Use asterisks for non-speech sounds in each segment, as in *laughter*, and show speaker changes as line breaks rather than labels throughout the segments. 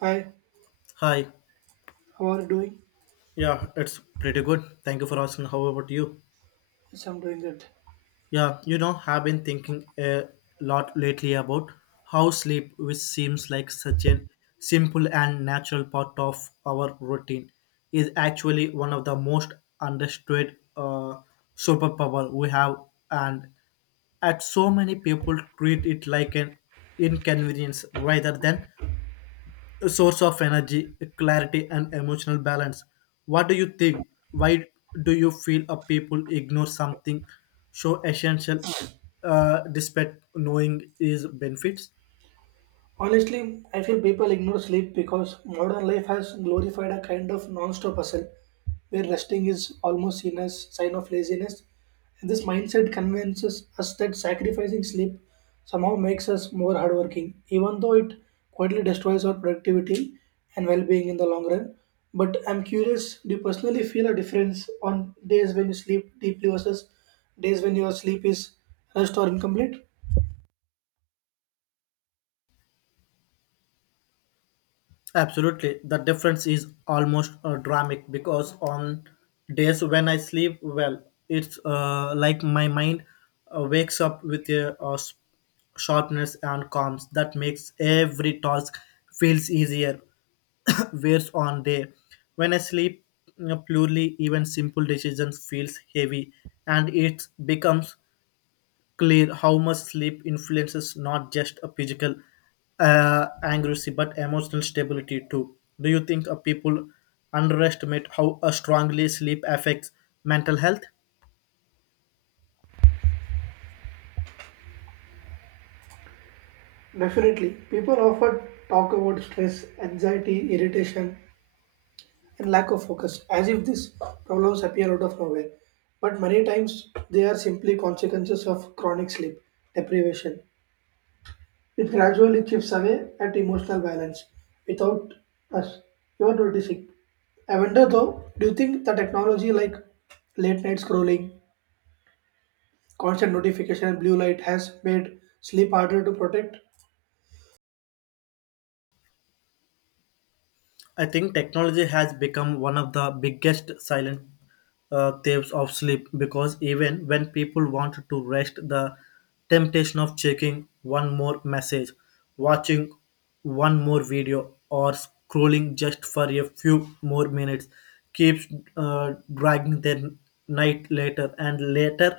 Hi,
Hi.
how are you doing?
Yeah, it's pretty good. Thank you for asking. How about you?
Yes, I'm doing good.
Yeah, have been thinking a lot lately about how sleep, which seems like such an simple and natural part of our routine, is actually one of the most understood superpower we have, and at so many people treat it like an inconvenience rather than a source of energy, clarity, and emotional balance. What do you think? Why do you feel a people ignore something so essential despite knowing its benefits?
Honestly, I feel people ignore sleep because modern life has glorified a kind of non-stop hustle where resting is almost seen as sign of laziness. And this mindset convinces us that sacrificing sleep somehow makes us more hardworking, even though it quietly destroys our productivity and well-being in the long run. But I'm curious, do you personally feel a difference on days when you sleep deeply versus days when your sleep is rushed or incomplete?
Absolutely. The difference is almost dramatic because on days when I sleep well, it's like my mind wakes up with a, sharpness and calms that makes every task feels easier. *coughs* Whereas on day when I sleep poorly, even simple decisions feels heavy and it becomes clear how much sleep influences not just a physical accuracy but emotional stability too. Do you think people underestimate how strongly sleep affects mental health?
Definitely, people often talk about stress, anxiety, irritation, and lack of focus as if these problems appear out of nowhere. But many times, they are simply consequences of chronic sleep deprivation. It gradually chips away at emotional balance without us even noticing. I wonder though, do you think the technology like late night scrolling, constant notification, and blue light has made sleep harder to protect?
I think technology has become one of the biggest silent thieves of sleep because even when people want to rest, the temptation of checking one more message, watching one more video, or scrolling just for a few more minutes keeps dragging their night later and later,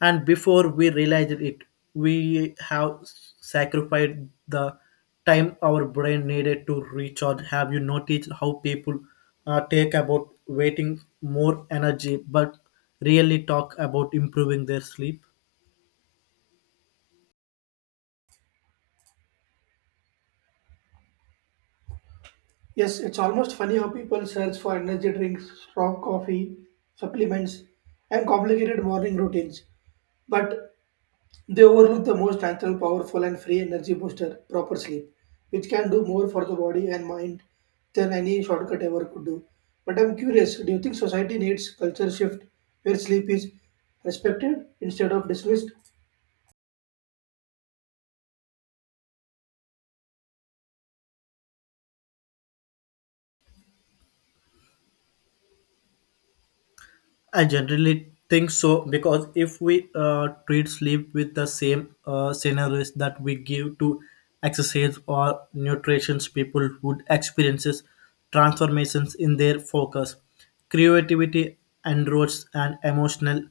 and before we realize it, we have sacrificed the time our brain needed to recharge. Have you noticed how people take about waiting more energy but really talk about improving their sleep?
Yes, it's almost funny how people search for energy drinks, strong coffee, supplements, and complicated morning routines, but they overlook the most natural, powerful, and free energy booster, proper sleep, which can do more for the body and mind than any shortcut ever could do. But I'm curious, do you think society needs culture shift where sleep is respected instead of dismissed?
I generally think so because if we treat sleep with the same scenarios that we give to exercise or nutrition, people would experiences transformations in their focus, creativity, and roads and emotional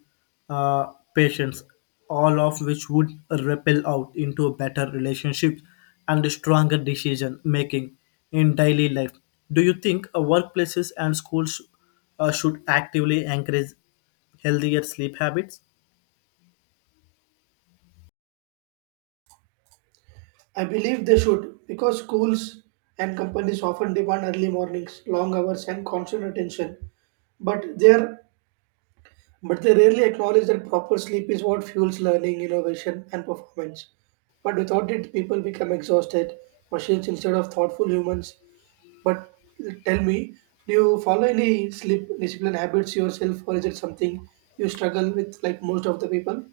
uh, patience, all of which would ripple out into a better relationships and stronger decision making in daily life. Do you think workplaces and schools should actively encourage healthier sleep habits?
I believe they should because schools and companies often demand early mornings, long hours, and constant attention. But they are, but they rarely acknowledge that proper sleep is what fuels learning, innovation, and performance. But without it, people become exhausted machines instead of thoughtful humans. But tell me, do you follow any sleep discipline habits yourself, or is it something you struggle with like most of the people?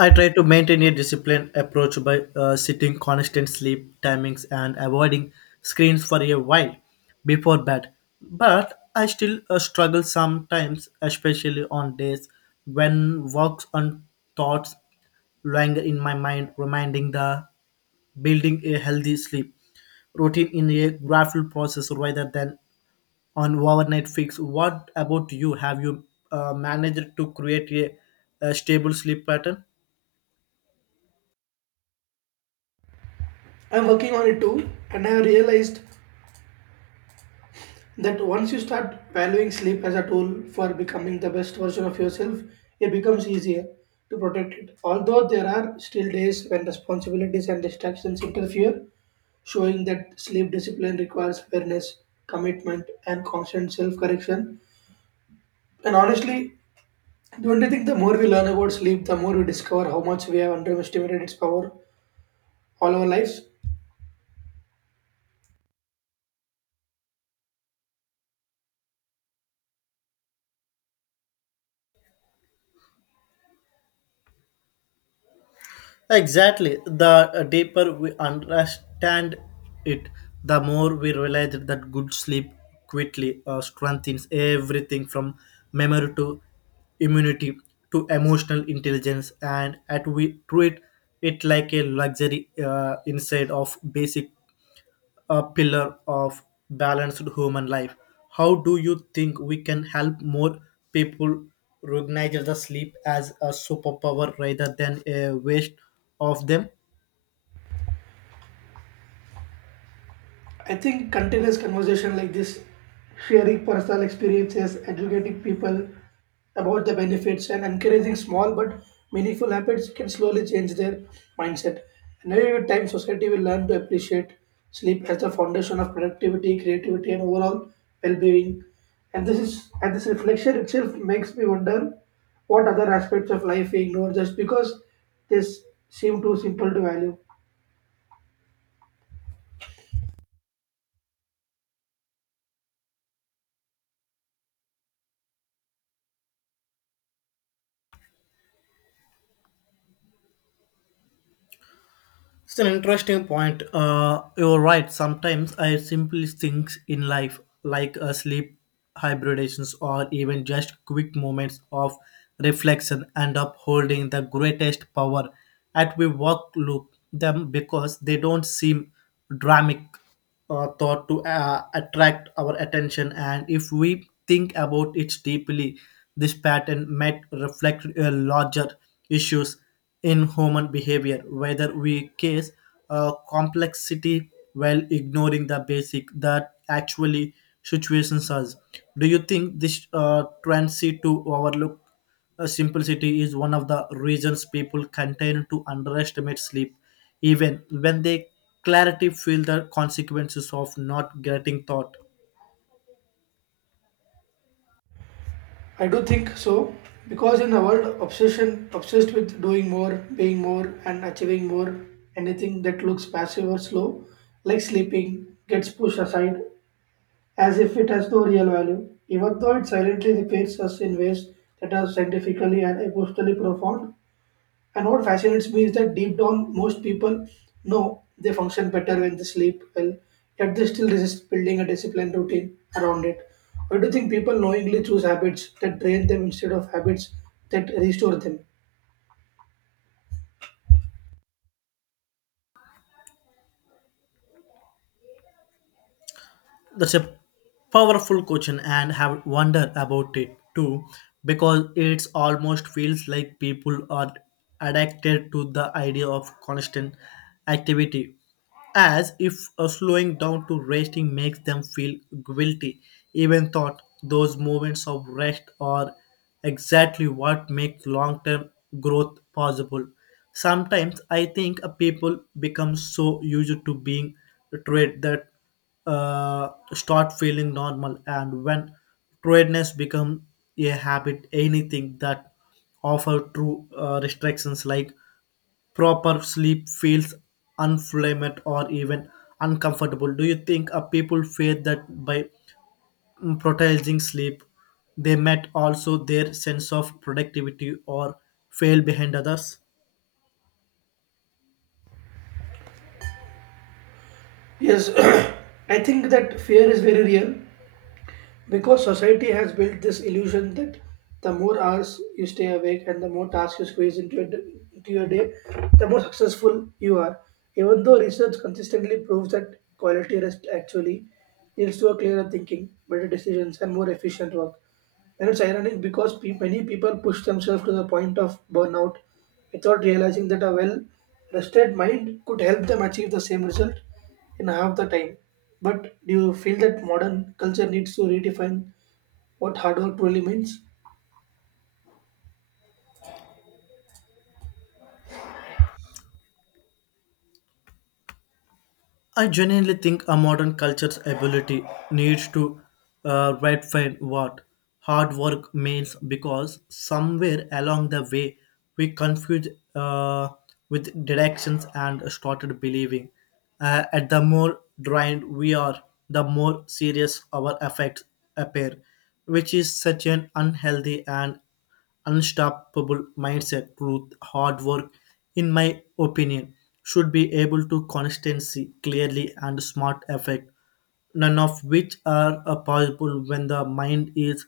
I try to maintain a disciplined approach by setting constant sleep timings and avoiding screens for a while before bed. But I still struggle sometimes, especially on days when works and thoughts linger in my mind, reminding the building a healthy sleep routine in a gradual process rather than on overnight fix. What about you? Have you managed to create a stable sleep pattern?
I'm working on it too, and I have realized that once you start valuing sleep as a tool for becoming the best version of yourself, it becomes easier to protect it. Although there are still days when responsibilities and distractions interfere, showing that sleep discipline requires awareness, commitment, and constant self correction. And honestly, don't you think the more we learn about sleep, the more we discover how much we have underestimated its power all our lives?
Exactly. The deeper we understand it, the more we realize that good sleep quickly strengthens everything from memory to immunity to emotional intelligence, and at we treat it like a luxury instead of basic a pillar of balanced human life. How do you think we can help more people recognize the sleep as a superpower rather than a waste of them?
I think continuous conversation like this, sharing personal experiences, educating people about the benefits, and encouraging small but meaningful habits can slowly change their mindset. And over time, society will learn to appreciate sleep as the foundation of productivity, creativity, and overall well-being. And this reflection itself makes me wonder what other aspects of life we ignore just because they s- seem too simple to value.
It's an interesting point. You're right. Sometimes I simply think in life, like a sleep hybridations or even just quick moments of reflection, end up holding the greatest power. At we walk loop them because they don't seem dramatic thought to attract our attention. And if we think about it deeply, this pattern might reflect larger issues in human behavior, whether we case complexity while ignoring the basic that actually situations us. Do you think this tendency to overlook simplicity is one of the reasons people continue to underestimate sleep, even when they clarity feel the consequences of not getting thought?
I do think so because in a world obsession obsessed with doing more, being more and achieving more, anything that looks passive or slow, like sleeping, gets pushed aside as if it has no real value, even though it silently repairs us in ways that are scientifically and emotionally profound. And what fascinates me is that deep down, most people know they function better when they sleep well, yet they still resist building a disciplined routine around it. Or do you think people knowingly choose habits that drain them instead of habits that restore them?
That's a powerful question and have wondered about it too because it's almost feels like people are addicted to the idea of constant activity, as if a slowing down to resting makes them feel guilty even thought those moments of rest are exactly what make long-term growth possible. Sometimes I think people become so used to being treated that start feeling normal, and when tiredness become a habit, anything that offer true restrictions like proper sleep feels unflamed or even uncomfortable. Do you think people fear that by prioritizing sleep they met also their sense of productivity or fail behind others?
Yes, *clears throat* I think that fear is very real. Because society has built this illusion that the more hours you stay awake and the more tasks you squeeze into into your day, the more successful you are. Even though research consistently proves that quality rest actually leads to a clearer thinking, better decisions, and more efficient work. And it's ironic because many people push themselves to the point of burnout without realizing that a well rested mind could help them achieve the same result in half the time. But do you feel that modern culture needs to redefine what hard work truly means?
I genuinely think a modern culture's ability needs to redefine what hard work means, because somewhere along the way we confused uh, with directions and started believing at the more drained we are, the more serious our effects appear, which is such an unhealthy and unstoppable mindset. Truth, hard work, in my opinion, should be able to constancy clearly and smart effect, none of which are possible when the mind is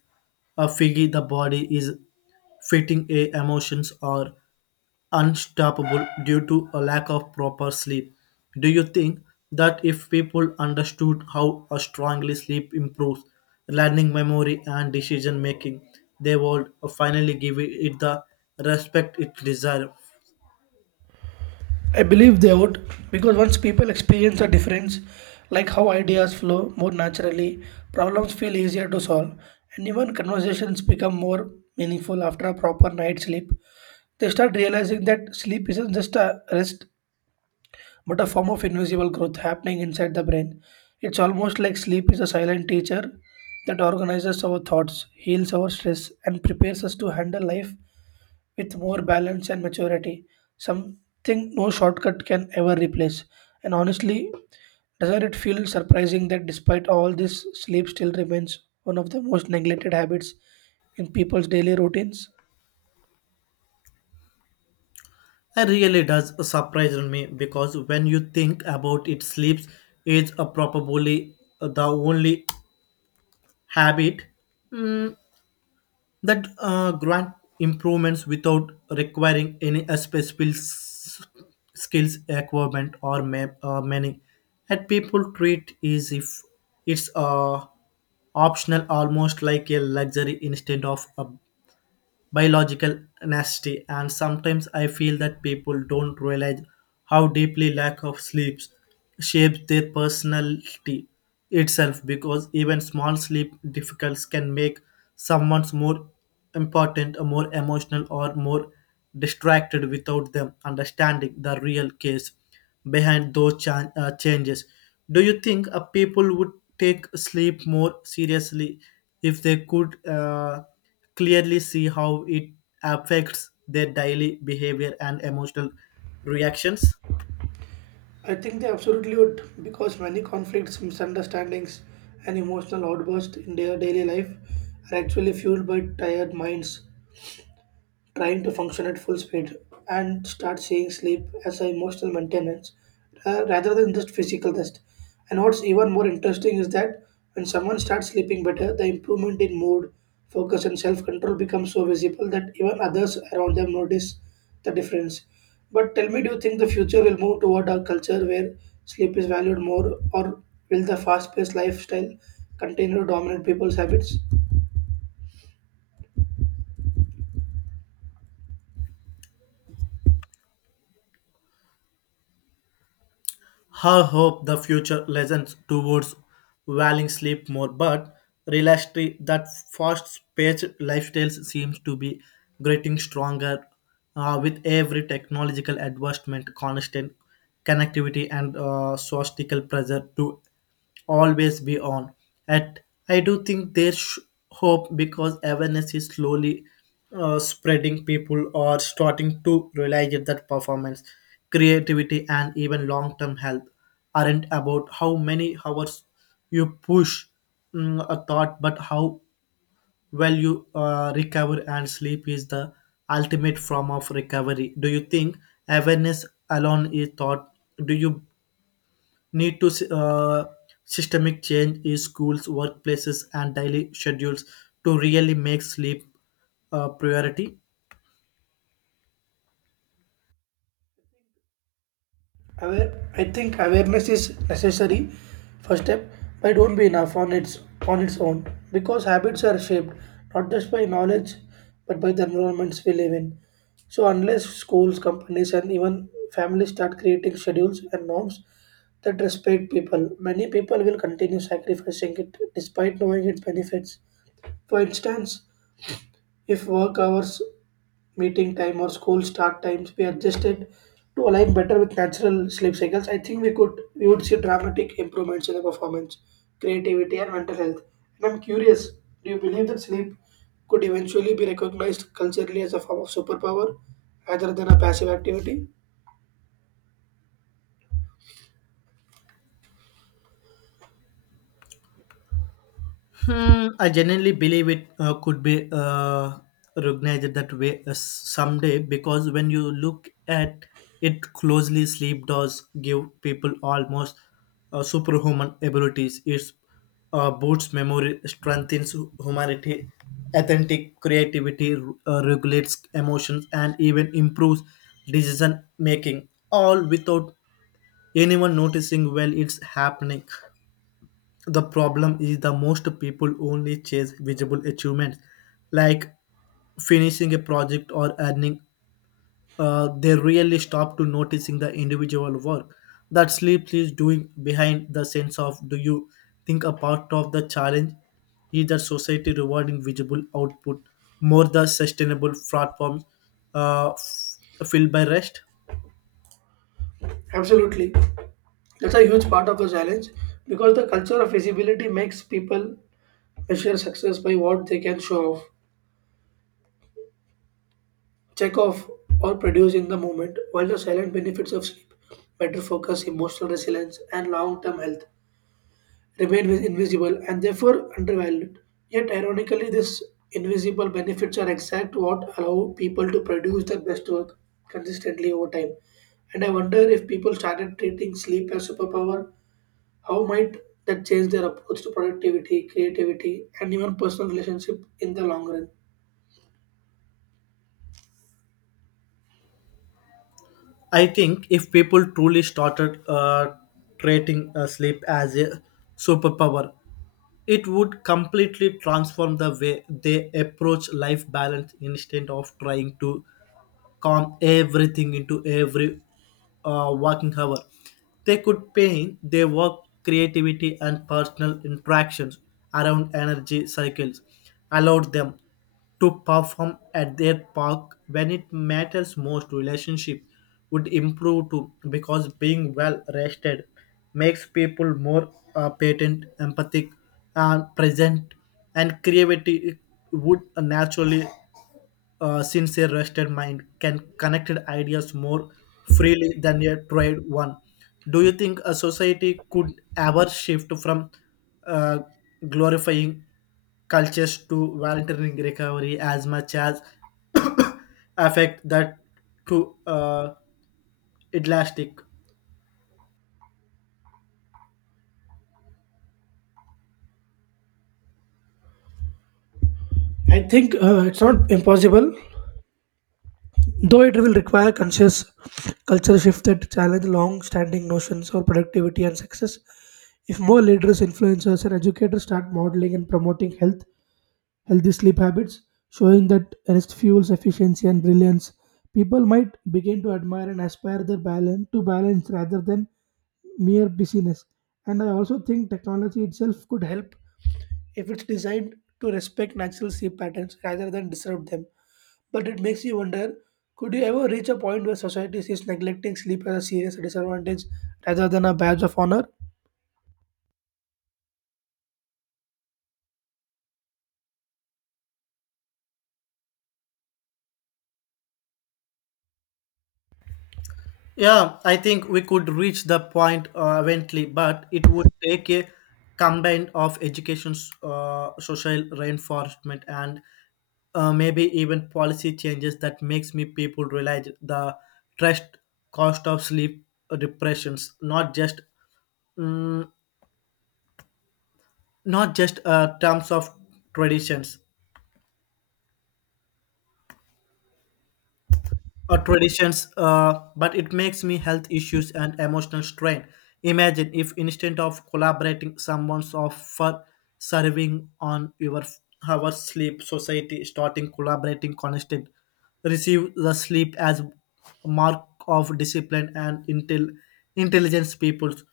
a figgy, the body is fitting a emotions or unstoppable due to a lack of proper sleep. Do you think that if people understood how a strongly sleep improves learning memory and decision making, they would finally give it the respect it deserves?
I believe they would because once people experience a difference, like how ideas flow more naturally, problems feel easier to solve, and even conversations become more meaningful after a proper night's sleep. They start realizing that sleep isn't just a rest but a form of invisible growth happening inside the brain. It's almost like sleep is a silent teacher that organizes our thoughts, heals our stress, and prepares us to handle life with more balance and maturity, something no shortcut can ever replace. And honestly, doesn't it feel surprising that despite all this, sleep still remains one of the most neglected habits in people's daily routines?
It really does surprise me because when you think about it, sleep is a probably the only habit that grant improvements without requiring any special skills equipment or many, and people treat is if it's optional, almost like a luxury instead of a biological nasty. And sometimes I feel that people don't realize how deeply lack of sleep shapes their personality itself, because even small sleep difficulties can make someone more important or more emotional or more distracted without them understanding the real case behind those changes. Do you think people would take sleep more seriously if they could clearly see how it affects their daily behavior and emotional reactions?
I think they absolutely would because many conflicts, misunderstandings, and emotional outbursts in their daily life are actually fueled by tired minds trying to function at full speed and start seeing sleep as an emotional maintenance, rather than just physical rest. And what's even more interesting is that when someone starts sleeping better, the improvement in mood, focus, and self control becomes so visible that even others around them notice the difference. But tell me, do you think the future will move toward a culture where sleep is valued more, or will the fast paced lifestyle continue to dominate people's habits?
Her hope the future lessons towards valuing sleep more, but realistically, that fast paced lifestyles seems to be getting stronger with every technological advancement, constant connectivity, and societal pressure to always be on. At I do think there's hope because awareness is slowly spreading. People are starting to realize that performance, creativity, and even long-term health aren't about how many hours you push a thought, but how well you recover. And sleep is the ultimate form of recovery. Do you think awareness alone is thought? Do you need to uh, systemic change in schools workplaces and daily schedules to really make sleep a priority?
Aware, I think awareness is necessary. First step, but do not be enough on its own because habits are shaped not just by knowledge but by the environments we live in. So unless schools, companies, and even families start creating schedules and norms that respect people, many people will continue sacrificing it despite knowing its benefits. For instance, if work hours, meeting time, or school start times were adjusted to align better with natural sleep cycles, I think we would see dramatic improvements in the performance, creativity, and mental health. And I'm curious, do you believe that sleep could eventually be recognized culturally as a form of superpower rather than a passive activity?
Hmm, I genuinely believe it could be recognized that way someday, because when you look at it closely, sleep does give people almost superhuman abilities. It boosts memory, strengthens humanity, authentic creativity, regulates emotions, and even improves decision making, all without anyone noticing while it's happening. The problem is the most people only chase visible achievements like finishing a project or earning. They really stop to noticing the individual work that sleep is doing behind the sense of. Do you think a part of the challenge is that society rewarding visible output more the sustainable platforms uh, f- filled by rest?
Absolutely. That's a huge part of the challenge because the culture of visibility makes people measure success by what they can show off, check off or produce in the moment, while the silent benefits of sleep, better focus, emotional resilience, and long term health, remain invisible and therefore undervalued. Yet, ironically, these invisible benefits are exact what allow people to produce their best work consistently over time. And I wonder if people started treating sleep as superpower, how might that change their approach to productivity, creativity, and even personal relationship in the long run?
I think if people truly started treating sleep as a superpower, it would completely transform the way they approach life balance instead of trying to calm everything into every working hour. They could paint their work, creativity, and personal interactions around energy cycles, allowed them to perform at their park when it matters most. Relationship would improve too because being well rested makes people more patent empathic and present, and creativity would naturally since a rested mind can connect ideas more freely than a tried one. Do you think a society could ever shift from uh, glorifying cultures to voluntary recovery as much as *coughs* affect that to elastic?
I think it's not impossible. Though it will require conscious culture shift that challenge long-standing notions of productivity and success, if more leaders, influencers, and educators start modeling and promoting healthy sleep habits, showing that rest fuels efficiency and brilliance, people might begin to admire and aspire their balance rather than mere busyness. And I also think technology itself could help if it's designed to respect natural sleep patterns rather than disrupt them. But it makes you wonder, could you ever reach a point where society sees neglecting sleep as a serious disadvantage rather than a badge of honor?
Yeah, I think we could reach the point eventually, but it would take a combined of education, social reinforcement, and maybe even policy changes that makes me people realize the trust cost of sleep depressions, not just mm, not just terms of traditions, or traditions, but it makes me health issues and emotional strain. Imagine if instead of collaborating, someone's offer serving on your our sleep society starting collaborating constant receive the sleep as mark of discipline and intelligence. People's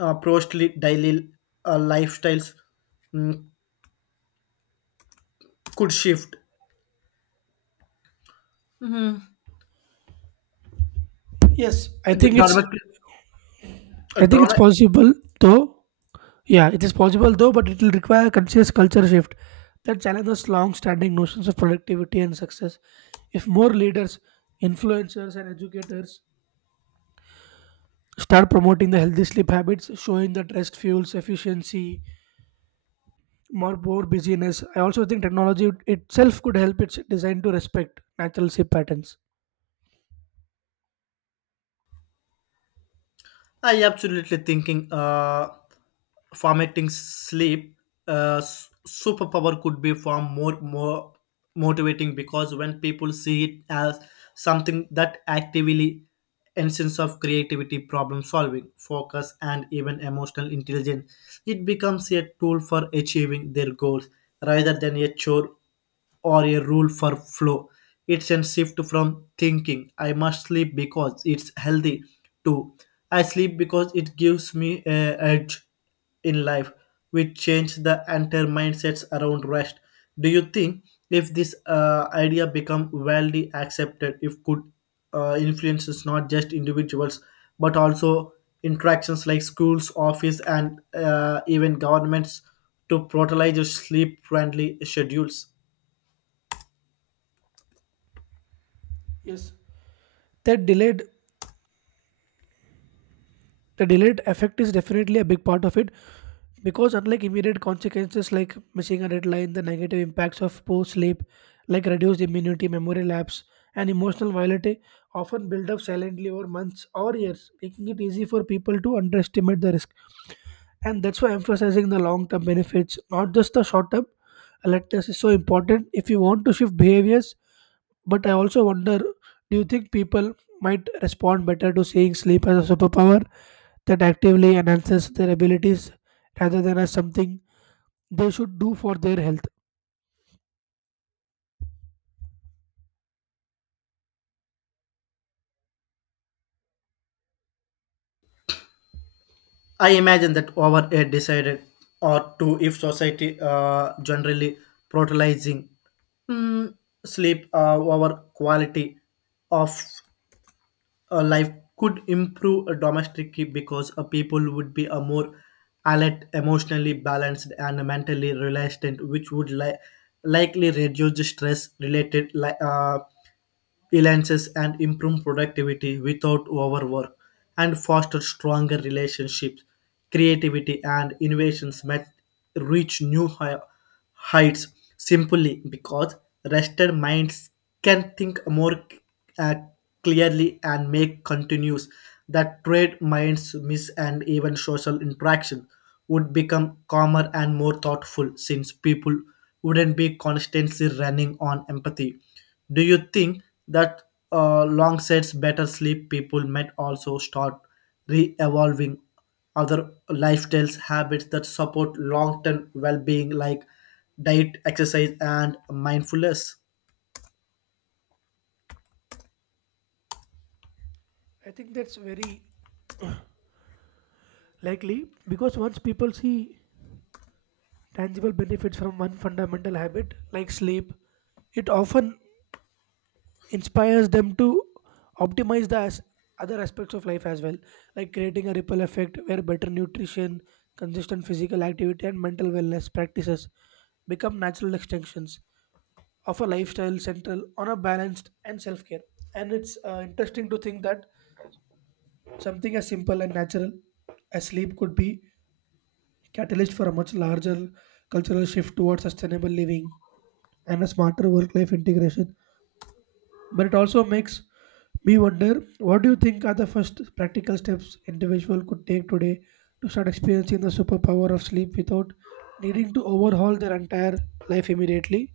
mostly daily lifestyles mm, could shift.
Yes,
The dramatic, uh,
I think it's
drama-
possible though. Yeah, it is possible though, but it will require a conscious culture shift that challenges long-standing notions of productivity and success. If more leaders, influencers, and educators start promoting the healthy sleep habits, showing that rest fuels efficiency more busyness. I also think technology itself could help its design to respect natural sleep patterns.
I absolutely thinking formatting sleep superpower could be far more motivating, because when people see it as something that actively instance of creativity problem solving focus and even emotional intelligence, it becomes a tool for achieving their goals rather than a chore or a rule for flow. It's a shift from thinking I must sleep because it's healthy to I sleep because it gives me a edge in life, which changed the entire mindsets around rest. Do you think if this idea become widely accepted, if could influences not just individuals but also interactions like schools, office, and even governments to prioritize sleep-friendly schedules?
Yes, that delayed the delayed effect is definitely a big part of it because unlike immediate consequences like missing a deadline, the negative impacts of poor sleep, like reduced immunity, memory lapse, and emotional volatility, often build up silently over months or years, making it easy for people to underestimate the risk. And that's why emphasizing the long term benefits not just the short term alertness is so important if you want to shift behaviors. But I also wonder, do you think people might respond better to seeing sleep as a superpower that actively enhances their abilities rather than as something they should do for their health?
I imagine that over a decided or two, if society generally prioritizing mm, sleep over quality of life could improve a domestic, because a people would be a more alert, emotionally balanced, and mentally relaxed, which would likely reduce the stress related freelancers and improve productivity without overwork and foster stronger relationships. Creativity and innovations might reach new heights simply because rested minds can think more uh, clearly and make continues that trade minds miss, and even social interaction would become calmer and more thoughtful since people wouldn't be constantly running on empathy. Do you think that long sets, better sleep people might also start re-evolving other lifestyles, habits that support long-term well-being like diet, exercise, and mindfulness?
I think that's very likely because once people see tangible benefits from one fundamental habit like sleep, it often inspires them to optimize other aspects of life as well, like creating a ripple effect where better nutrition, consistent physical activity, and mental wellness practices become natural extensions of a lifestyle central on a balanced and self care. And it's interesting to think that something as simple and natural as sleep could be catalyst for a much larger cultural shift towards sustainable living and a smarter work life integration. But it also makes me wonder, what do you think are the first practical steps individual could take today to start experiencing the superpower of sleep without needing to overhaul their entire life immediately?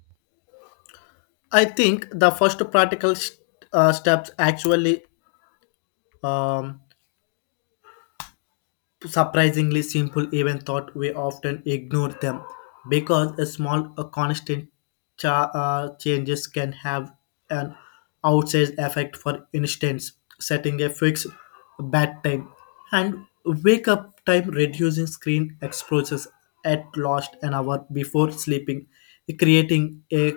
I think the first practical steps actually um, surprisingly simple even thought we often ignore them, because a small a constant changes can have an outsized effect. For instance, setting a fixed bedtime and wake up time, reducing screen exposures at least an hour before sleeping, creating a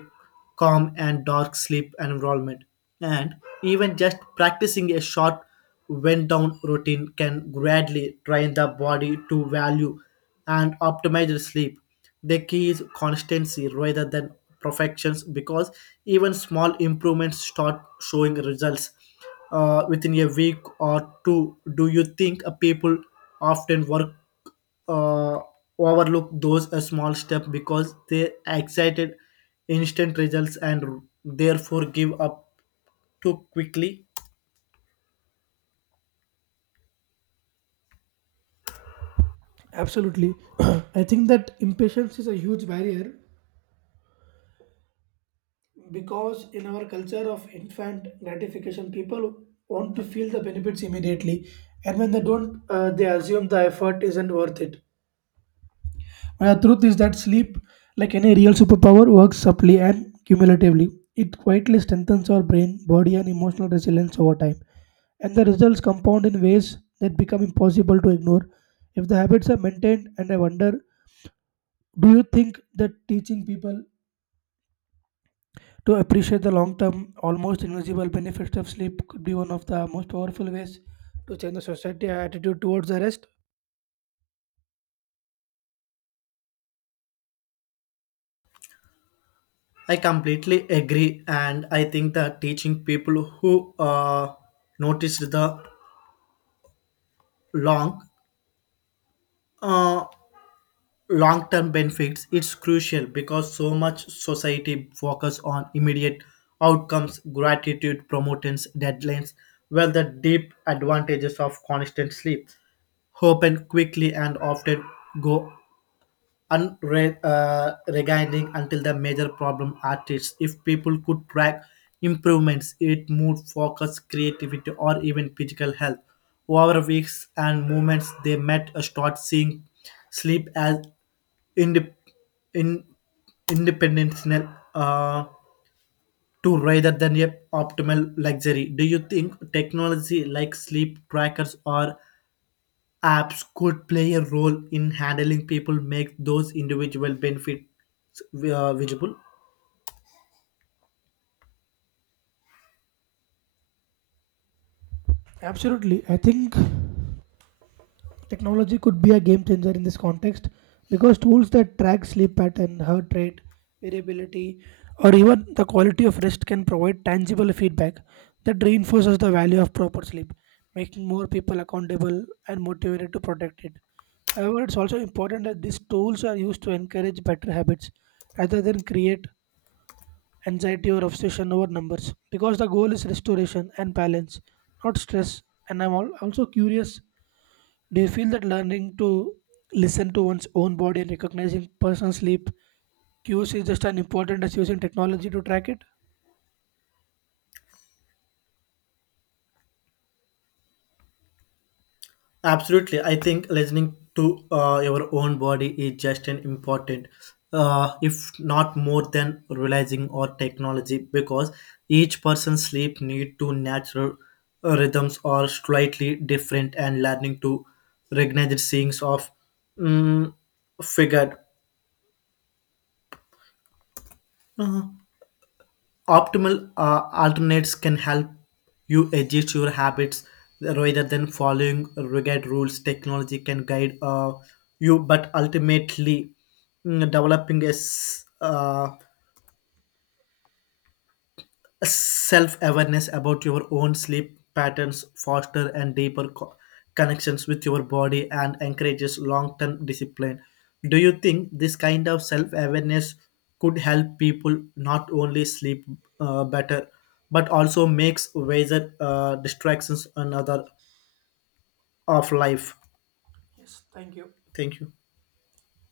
calm and dark sleep environment. And even just practicing a short wind down routine can gradually train the body to value and optimize the sleep. The key is constancy rather than perfections, because even small improvements start showing results within a week or two. Do you think people often work uh, overlook those small steps because they excited instant results and therefore give up too quickly?
Absolutely. *clears throat* I think that impatience is a huge barrier because in our culture of infant gratification, people want to feel the benefits immediately, and when they don't, they assume the effort isn't worth it. The truth is that sleep, like any real superpower, works subtly and cumulatively. It quietly strengthens our brain, body, and emotional resilience over time, and the results compound in ways that become impossible to ignore if the habits are maintained. And I wonder, do you think that teaching people to appreciate the long term, almost invisible benefits of sleep could be one of the most powerful ways to change the society attitude towards the rest?
I completely agree, and I think that teaching people who noticed the long uh, long-term benefits it's crucial because so much society focus on immediate outcomes gratitude promotions deadlines while the deep advantages of constant sleep open quickly and often go unread regaining until the major problem artists. If people could track improvements it mood focus creativity or even physical health over weeks and moments, they might start seeing sleep as indep- in independence uh, to rather than a optimal luxury. Do you think technology like sleep trackers or apps could play a role in handling people make those individual benefits visible?
Absolutely. I think technology could be a game changer in this context because tools that track sleep pattern, heart rate, variability, or even the quality of rest can provide tangible feedback that reinforces the value of proper sleep, making more people accountable and motivated to protect it. However, it's also important that these tools are used to encourage better habits rather than create anxiety or obsession over numbers because the goal is restoration and balance, not stress. And I'm also curious, do you feel that learning to listen to one's own body and recognizing personal sleep cues is just as important as using technology to track it?
Absolutely. I think listening to your own body is just an important if not more than realizing or technology, because each person's sleep need to natural rhythms are slightly different and learning to recognize the things of mm, figured Uh, optimal alternates can help you adjust your habits rather than following rigid rules. Technology can guide you, but ultimately, developing a self-awareness about your own sleep patterns foster and deeper connections with your body and encourages long-term discipline. Do you think this kind of self-awareness could help people not only sleep better but also makes wiser distractions and other of life?
Yes, thank you.
Thank you.